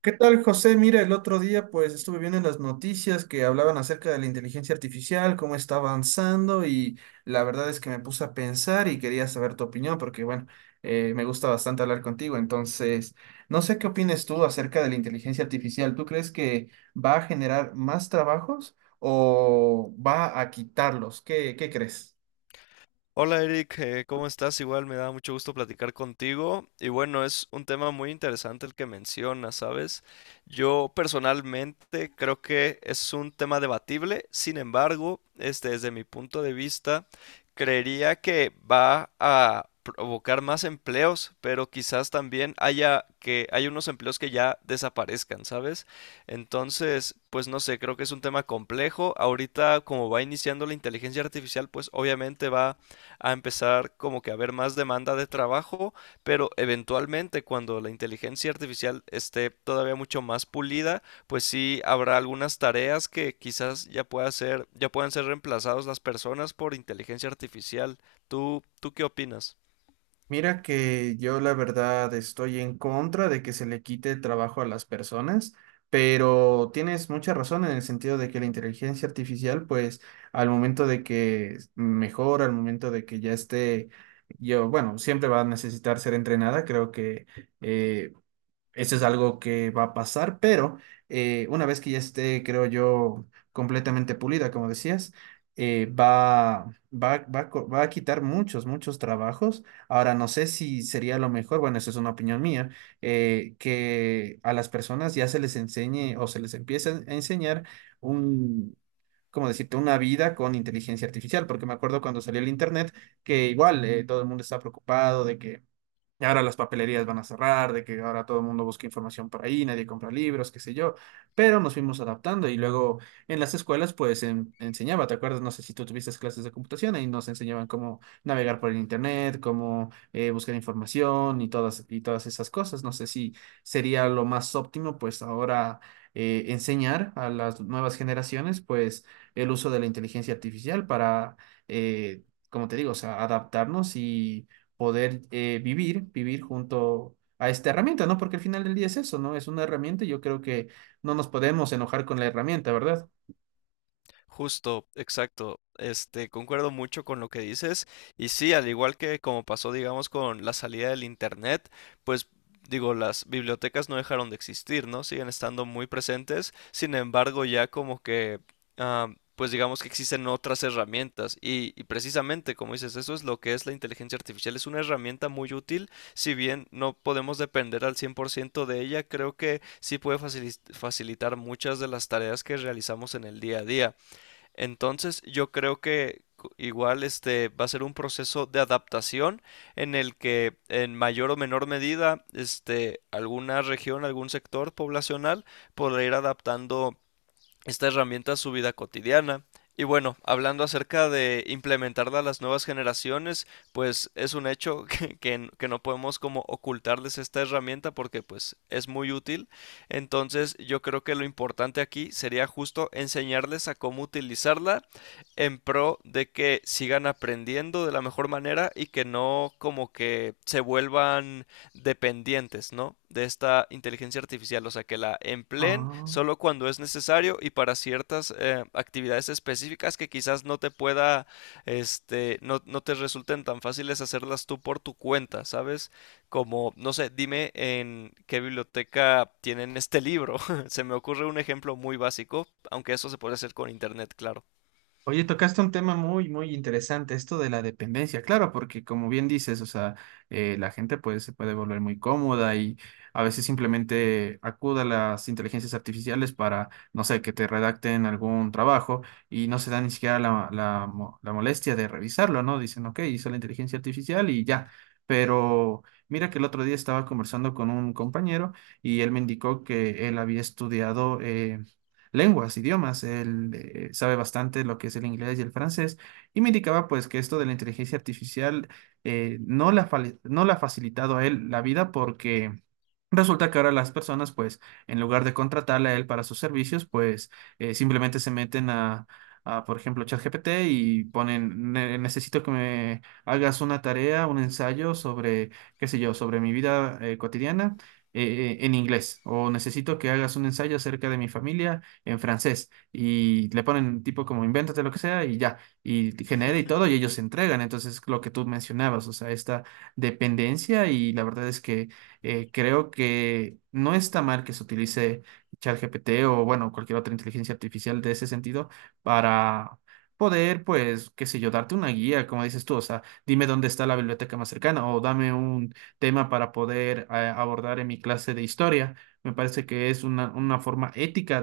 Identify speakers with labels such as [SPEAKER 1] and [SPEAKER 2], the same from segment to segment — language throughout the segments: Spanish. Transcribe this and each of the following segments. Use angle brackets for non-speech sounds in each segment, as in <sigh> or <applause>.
[SPEAKER 1] ¿Qué tal, José? Mira, el otro día pues estuve viendo en las noticias que hablaban acerca de la inteligencia artificial, cómo está avanzando y la verdad es que me puse a pensar y quería saber tu opinión porque bueno, me gusta bastante hablar contigo, entonces no sé qué opinas tú acerca de la inteligencia artificial. ¿Tú crees que va a generar más trabajos o va a quitarlos? ¿Qué crees?
[SPEAKER 2] Hola Eric, ¿cómo estás? Igual me da mucho gusto platicar contigo. Y bueno, es un tema muy interesante el que mencionas, ¿sabes? Yo personalmente creo que es un tema debatible, sin embargo, desde mi punto de vista, creería que va a provocar más empleos, pero quizás también haya que hay unos empleos que ya desaparezcan, ¿sabes? Entonces, pues no sé, creo que es un tema complejo. Ahorita, como va iniciando la inteligencia artificial, pues obviamente va a empezar como que a haber más demanda de trabajo, pero eventualmente cuando la inteligencia artificial esté todavía mucho más pulida, pues sí habrá algunas tareas que quizás ya puedan ser reemplazadas las personas por inteligencia artificial. ¿Tú qué opinas?
[SPEAKER 1] Mira que yo la verdad estoy en contra de que se le quite el trabajo a las personas, pero tienes mucha razón en el sentido de que la inteligencia artificial, pues al momento de que mejora, al momento de que ya esté, yo, bueno, siempre va a necesitar ser entrenada, creo que eh, eso es algo que va a pasar, pero una vez que ya esté, creo yo, completamente pulida, como decías, eh, va, va a quitar muchos trabajos. Ahora, no sé si sería lo mejor, bueno, eso es una opinión mía, que a las personas ya se les enseñe o se les empiece a enseñar un, como decirte, una vida con inteligencia artificial, porque me acuerdo cuando salió el internet que igual todo el mundo estaba preocupado de que y ahora las papelerías van a cerrar, de que ahora todo el mundo busca información por ahí, nadie compra libros, qué sé yo. Pero nos fuimos adaptando y luego en las escuelas pues enseñaba, ¿te acuerdas? No sé si tú tuviste clases de computación, ahí nos enseñaban cómo navegar por el internet, cómo buscar información y todas esas cosas. No sé si sería lo más óptimo pues ahora enseñar a las nuevas generaciones pues el uso de la inteligencia artificial para, como te digo, o sea, adaptarnos y poder vivir junto a esta herramienta, ¿no? Porque al final del día es eso, ¿no? Es una herramienta y yo creo que no nos podemos enojar con la herramienta, ¿verdad?
[SPEAKER 2] Justo, exacto. Concuerdo mucho con lo que dices. Y sí, al igual que como pasó, digamos, con la salida del internet, pues digo, las bibliotecas no dejaron de existir, ¿no? Siguen estando muy presentes. Sin embargo, ya como que, ah, pues digamos que existen otras herramientas. Y precisamente, como dices, eso es lo que es la inteligencia artificial. Es una herramienta muy útil. Si bien no podemos depender al 100% de ella, creo que sí puede facilitar muchas de las tareas que realizamos en el día a día. Entonces, yo creo que igual este va a ser un proceso de adaptación en el que en mayor o menor medida este alguna región, algún sector poblacional podrá ir adaptando esta herramienta a su vida cotidiana. Y bueno, hablando acerca de implementarla a las nuevas generaciones, pues es un hecho <laughs> que, que no podemos como ocultarles esta herramienta porque pues es muy útil. Entonces yo creo que lo importante aquí sería justo enseñarles a cómo utilizarla en pro de que sigan aprendiendo de la mejor manera y que no como que se vuelvan dependientes, ¿no? De esta inteligencia artificial, o sea, que la empleen
[SPEAKER 1] Ah.
[SPEAKER 2] solo cuando es necesario y para ciertas actividades específicas que quizás no te pueda, no te resulten tan fáciles hacerlas tú por tu cuenta, ¿sabes? Como, no sé, dime en qué biblioteca tienen este libro. <laughs> Se me ocurre un ejemplo muy básico, aunque eso se puede hacer con internet, claro.
[SPEAKER 1] Oye, tocaste un tema muy interesante, esto de la dependencia, claro, porque como bien dices, o sea, la gente pues se puede volver muy cómoda y a veces simplemente acude a las inteligencias artificiales para, no sé, que te redacten algún trabajo y no se da ni siquiera la molestia de revisarlo, ¿no? Dicen, ok, hizo la inteligencia artificial y ya, pero mira que el otro día estaba conversando con un compañero y él me indicó que él había estudiado lenguas, idiomas. Él sabe bastante lo que es el inglés y el francés y me indicaba pues que esto de la inteligencia artificial no no le ha facilitado a él la vida porque resulta que ahora las personas, pues, en lugar de contratarle a él para sus servicios, pues, simplemente se meten por ejemplo, ChatGPT y ponen, Necesito que me hagas una tarea, un ensayo sobre, qué sé yo, sobre mi vida cotidiana en inglés, o necesito que hagas un ensayo acerca de mi familia en francés, y le ponen tipo como invéntate lo que sea y ya, y genera y todo, y ellos se entregan. Entonces, lo que tú mencionabas, o sea, esta dependencia, y la verdad es que creo que no está mal que se utilice ChatGPT o, bueno, cualquier otra inteligencia artificial de ese sentido para poder, pues, qué sé yo, darte una guía, como dices tú, o sea, dime dónde está la biblioteca más cercana o dame un tema para poder abordar en mi clase de historia. Me parece que es una forma ética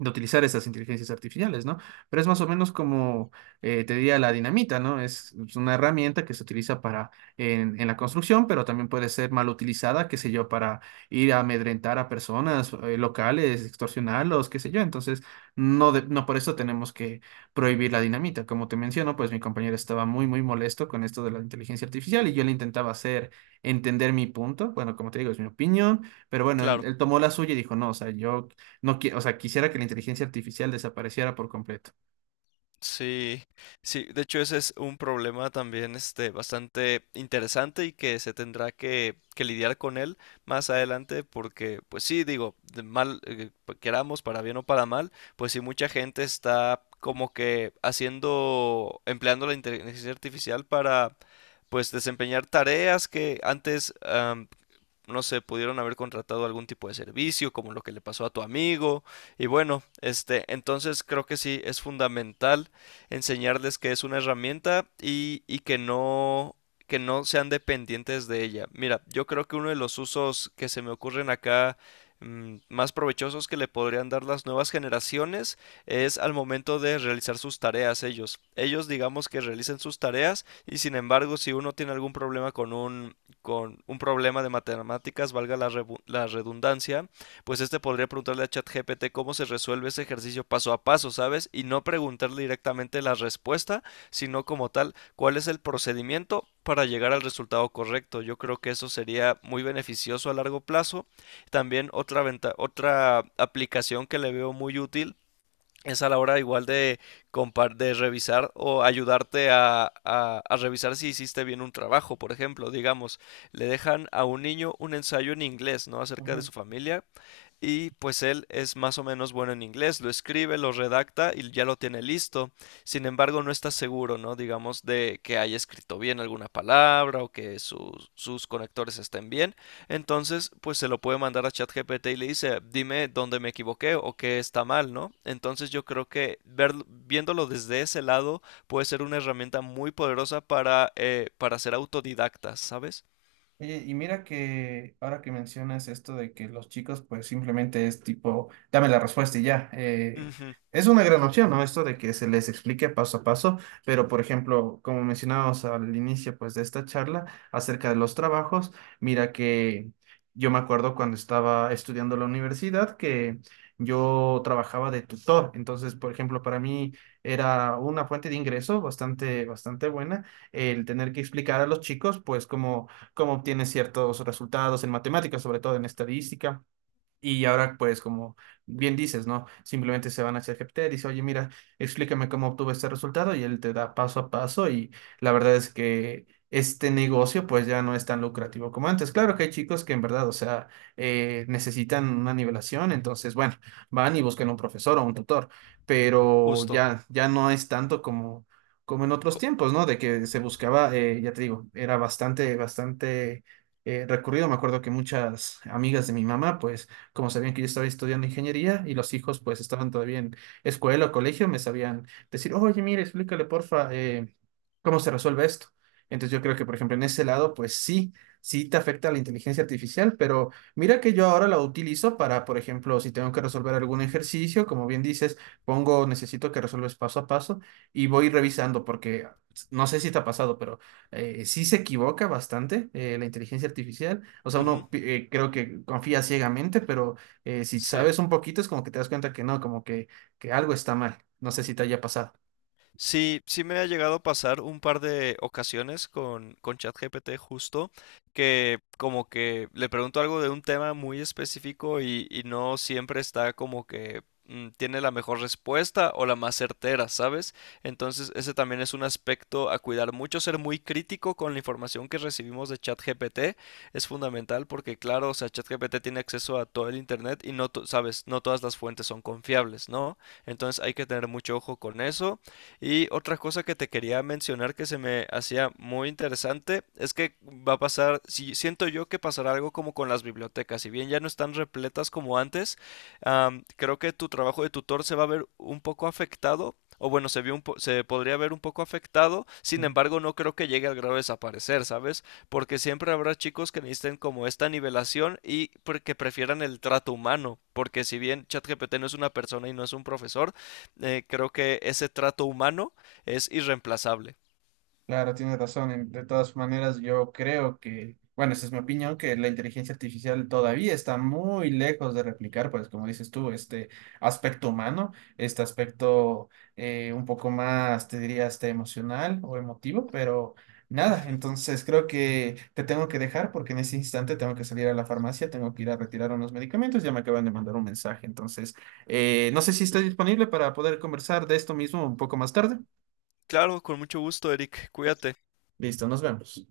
[SPEAKER 1] de utilizar esas inteligencias artificiales, ¿no? Pero es más o menos como te diría la dinamita, ¿no? Es una herramienta que se utiliza para en la construcción, pero también puede ser mal utilizada, qué sé yo, para ir a amedrentar a personas locales, extorsionarlos, qué sé yo. Entonces, no, no por eso tenemos que prohibir la dinamita. Como te menciono, pues mi compañero estaba muy molesto con esto de la inteligencia artificial y yo le intentaba hacer entender mi punto. Bueno, como te digo, es mi opinión, pero bueno, él,
[SPEAKER 2] Claro.
[SPEAKER 1] él tomó la suya y dijo, no, o sea, yo no, o sea, quisiera que la inteligencia artificial desapareciera por completo.
[SPEAKER 2] Sí, sí, de hecho ese es un problema también este bastante interesante y que se tendrá que lidiar con él más adelante porque pues sí, digo, queramos para bien o para mal, pues sí mucha gente está como que haciendo empleando la inteligencia artificial para pues desempeñar tareas que antes no sé, pudieron haber contratado algún tipo de servicio, como lo que le pasó a tu amigo. Y bueno, este, entonces creo que sí es fundamental enseñarles que es una herramienta y, que no sean dependientes de ella. Mira, yo creo que uno de los usos que se me ocurren acá más provechosos que le podrían dar las nuevas generaciones es al momento de realizar sus tareas ellos. Ellos digamos que realicen sus tareas y sin embargo si uno tiene algún problema con un problema de matemáticas, valga la, la redundancia, pues este podría preguntarle a ChatGPT cómo se resuelve ese ejercicio paso a paso, ¿sabes? Y no preguntarle directamente la respuesta, sino como tal, cuál es el procedimiento para llegar al resultado correcto. Yo creo que eso sería muy beneficioso a largo plazo. También otra aplicación que le veo muy útil es a la hora igual de, de revisar o ayudarte a, a revisar si hiciste bien un trabajo. Por ejemplo, digamos, le dejan a un niño un ensayo en inglés, ¿no? Acerca de
[SPEAKER 1] Ujú.
[SPEAKER 2] su familia y pues él es más o menos bueno en inglés, lo escribe, lo redacta y ya lo tiene listo. Sin embargo, no está seguro, ¿no? Digamos, de que haya escrito bien alguna palabra o que sus conectores estén bien. Entonces, pues se lo puede mandar a ChatGPT y le dice, dime dónde me equivoqué o qué está mal, ¿no? Entonces yo creo que viéndolo desde ese lado puede ser una herramienta muy poderosa para ser autodidactas, ¿sabes?
[SPEAKER 1] Oye, y mira que ahora que mencionas esto de que los chicos pues simplemente es tipo, dame la respuesta y ya.
[SPEAKER 2] Ujú,
[SPEAKER 1] Es una gran opción, ¿no? Esto de que se les explique paso a paso, pero por ejemplo, como mencionábamos al inicio pues de esta charla acerca de los trabajos, mira que yo me acuerdo cuando estaba estudiando en la universidad que yo trabajaba de tutor, entonces por ejemplo para mí era una fuente de ingreso bastante buena el tener que explicar a los chicos pues como cómo obtiene ciertos resultados en matemáticas, sobre todo en estadística. Y ahora, pues, como bien dices, ¿no? Simplemente se van hacia GPT, dice, oye, mira, explícame cómo obtuve este resultado y él te da paso a paso y la verdad es que este negocio, pues, ya no es tan lucrativo como antes. Claro que hay chicos que en verdad, o sea, necesitan una nivelación, entonces, bueno, van y buscan un profesor o un tutor, pero
[SPEAKER 2] justo.
[SPEAKER 1] ya no es tanto como, como en otros
[SPEAKER 2] Co-
[SPEAKER 1] tiempos, ¿no? De que se buscaba, ya te digo, era bastante... recurrido, me acuerdo que muchas amigas de mi mamá, pues como sabían que yo estaba estudiando ingeniería y los hijos pues estaban todavía en escuela o colegio, me sabían decir, oye, mire, explícale porfa, cómo se resuelve esto. Entonces yo creo que, por ejemplo, en ese lado, pues sí te afecta la inteligencia artificial, pero mira que yo ahora la utilizo para, por ejemplo, si tengo que resolver algún ejercicio, como bien dices, pongo, necesito que resuelves paso a paso y voy revisando porque no sé si te ha pasado, pero sí se equivoca bastante la inteligencia artificial. O sea,
[SPEAKER 2] ujú,
[SPEAKER 1] creo que confía ciegamente, pero si
[SPEAKER 2] sí.
[SPEAKER 1] sabes un poquito es como que te das cuenta que no, como que algo está mal. No sé si te haya pasado.
[SPEAKER 2] Sí, sí me ha llegado a pasar un par de ocasiones con ChatGPT justo, que como que le pregunto algo de un tema muy específico y no siempre está como que tiene la mejor respuesta o la más certera, ¿sabes? Entonces ese también es un aspecto a cuidar mucho, ser muy crítico con la información que recibimos de ChatGPT es fundamental porque claro, o sea, ChatGPT tiene acceso a todo el internet y no, sabes, no todas las fuentes son confiables, ¿no? Entonces hay que tener mucho ojo con eso. Y otra cosa que te quería mencionar que se me hacía muy interesante es que va a pasar, si siento yo que pasará algo como con las bibliotecas, si bien ya no están repletas como antes, creo que tu trabajo de tutor se va a ver un poco afectado, o bueno, se podría ver un poco afectado, sin embargo, no creo que llegue al grado de desaparecer, ¿sabes? Porque siempre habrá chicos que necesiten como esta nivelación y porque prefieran el trato humano, porque si bien ChatGPT no es una persona y no es un profesor, creo que ese trato humano es irreemplazable.
[SPEAKER 1] Claro, tienes razón. De todas maneras, yo creo que, bueno, esa es mi opinión, que la inteligencia artificial todavía está muy lejos de replicar, pues como dices tú, este aspecto humano, este aspecto un poco más, te diría, hasta emocional o emotivo, pero nada,
[SPEAKER 2] Ujú.
[SPEAKER 1] entonces creo que te tengo que dejar porque en ese instante tengo que salir a la farmacia, tengo que ir a retirar unos medicamentos, ya me acaban de mandar un mensaje, entonces no sé si estás disponible para poder conversar de esto mismo un poco más tarde.
[SPEAKER 2] Claro, con mucho gusto, Eric. Cuídate.
[SPEAKER 1] Listo, nos vemos.